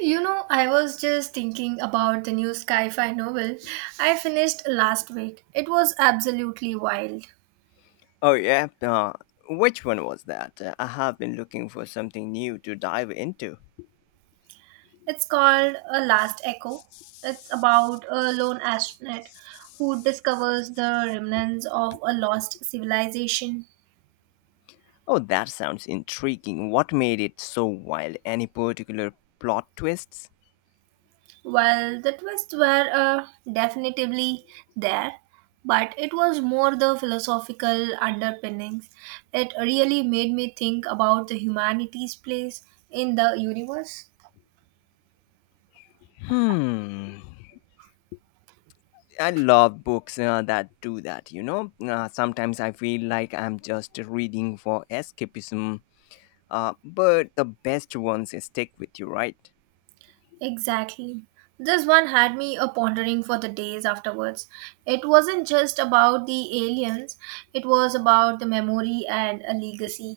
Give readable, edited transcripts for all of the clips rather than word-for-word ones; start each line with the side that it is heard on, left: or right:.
right: You know, I was just thinking about the new sci fi novel I finished last week. It was absolutely wild.
left: Oh, yeah. Which one was that? I have been looking for something new to dive into.
right: It's called A Last Echo. It's about a lone astronaut who discovers the remnants of a lost civilization.
left: Oh, that sounds intriguing. What made it so wild? Any particular plot twists?
right: Well, the twists were definitively there, but it was more the philosophical underpinnings. It really made me think about the humanity's place in the universe.
left: Hmm. I love books that do that. Sometimes I feel like I'm just reading for escapism, but the best ones stick with you, right?
right: Exactly. This one had me a pondering for the days afterwards. It wasn't just about the aliens, it was about the memory and a legacy.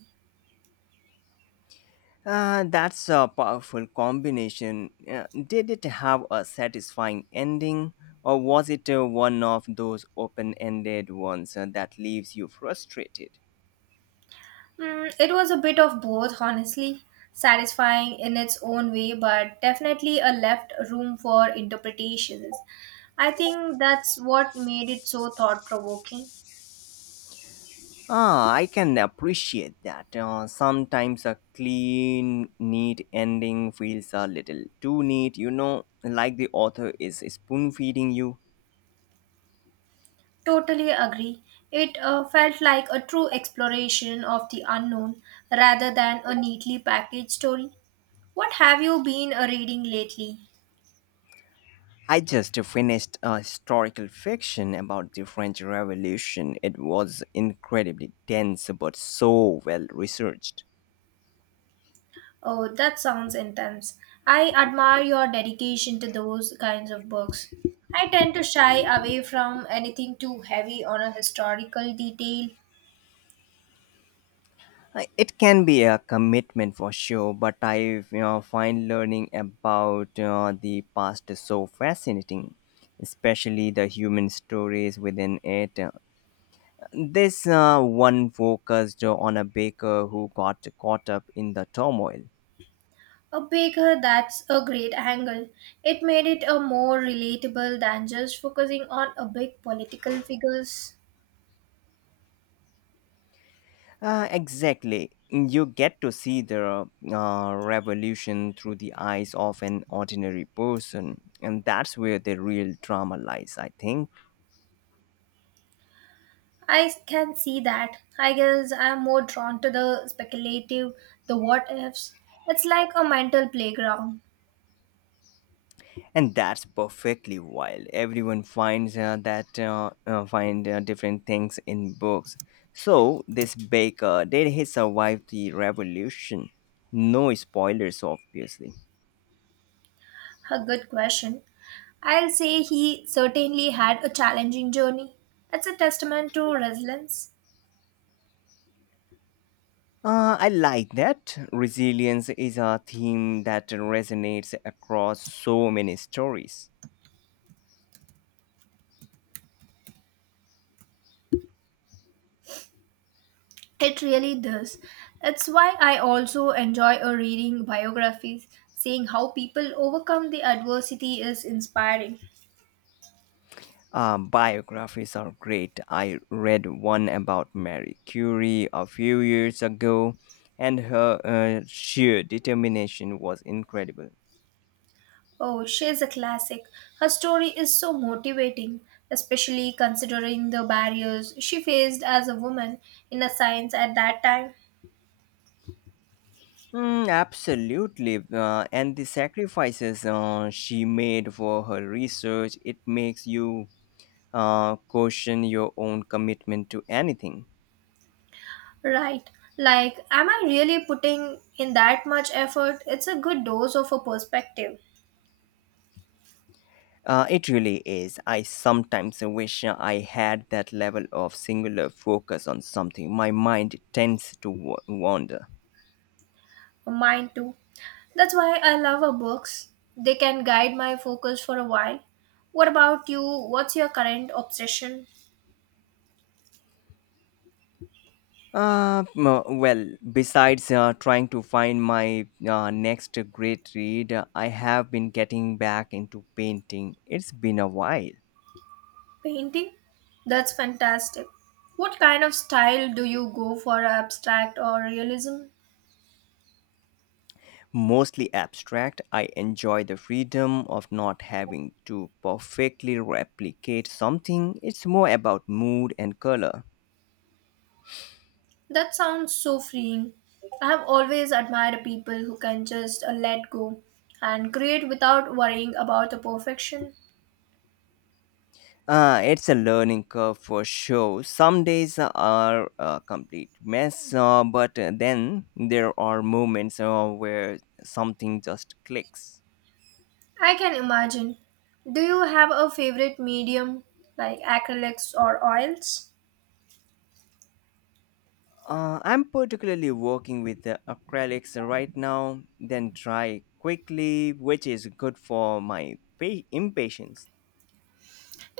left: That's a powerful combination. Did it have a satisfying ending, or was it one of those open ended ones that leaves you frustrated?
right: Mm, it was a bit of both, honestly. Satisfying in its own way, but definitely a left room for interpretations. I think that's what made it so thought provoking.
left: Ah, I can appreciate that. Sometimes a clean, neat ending feels a little too neat, like the author is spoon feeding you.
right: Totally agree. It felt like a true exploration of the unknown rather than a neatly packaged story. What have you been reading lately?
left: I just finished a historical fiction about the French Revolution. It was incredibly dense but so well researched.
right: Oh, that sounds intense. I admire your dedication to those kinds of books. I tend to shy away from anything too heavy on a historical detail.
left: It can be a commitment for sure, but I find learning about the past so fascinating, especially the human stories within it. This one focused on a baker who got caught up in the turmoil.
right: A baker, that's a great angle. It made it a more relatable than just focusing on a big political figures.
left: Exactly. You get to see the revolution through the eyes of an ordinary person, and that's where the real drama lies, I think.
right: I can see that. I guess I'm more drawn to the speculative, the what ifs. It's like a mental playground.
left: And that's perfectly wild. Everyone finds that find different things in books. So this baker, did he survive the revolution? No spoilers, obviously.
right: A good question. I'll say he certainly had a challenging journey. It's a testament to resilience.
left: I like that. Resilience is a theme that resonates across so many stories.
right: It really does. It's why I also enjoy reading biographies. Seeing how people overcome the adversity is inspiring.
left: Biographies are great. I read one about Marie Curie a few years ago, and her sheer determination was incredible.
right: Oh, she's a classic. Her story is so motivating, especially considering the barriers she faced as a woman in a science at that time.
left: Mm, absolutely. And the sacrifices she made for her research, it makes you question your own commitment to anything.
right: Right. Like, am I really putting in that much effort? It's a good dose of a perspective.
left: It really is. I sometimes wish I had that level of singular focus on something. My mind tends to wander.
right: Mine too. That's why I love our books. They can guide my focus for a while. What about you? What's your current obsession?
left: Well, besides trying to find my next great read, I have been getting back into painting. It's been a while.
right: Painting? That's fantastic. What kind of style do you go for abstract or realism?
left: Mostly abstract, I enjoy the freedom of not having to perfectly replicate something. It's more about mood and color.
right: That sounds so freeing. I have always admired people who can just let go and create without worrying about the perfection.
left: It's a learning curve for sure. Some days are a complete mess, but then there are moments where something just clicks.
right: I can imagine. Do you have a favorite medium like acrylics or oils?
left: I'm particularly working with the acrylics right now, then dry quickly, which is good for my impatience.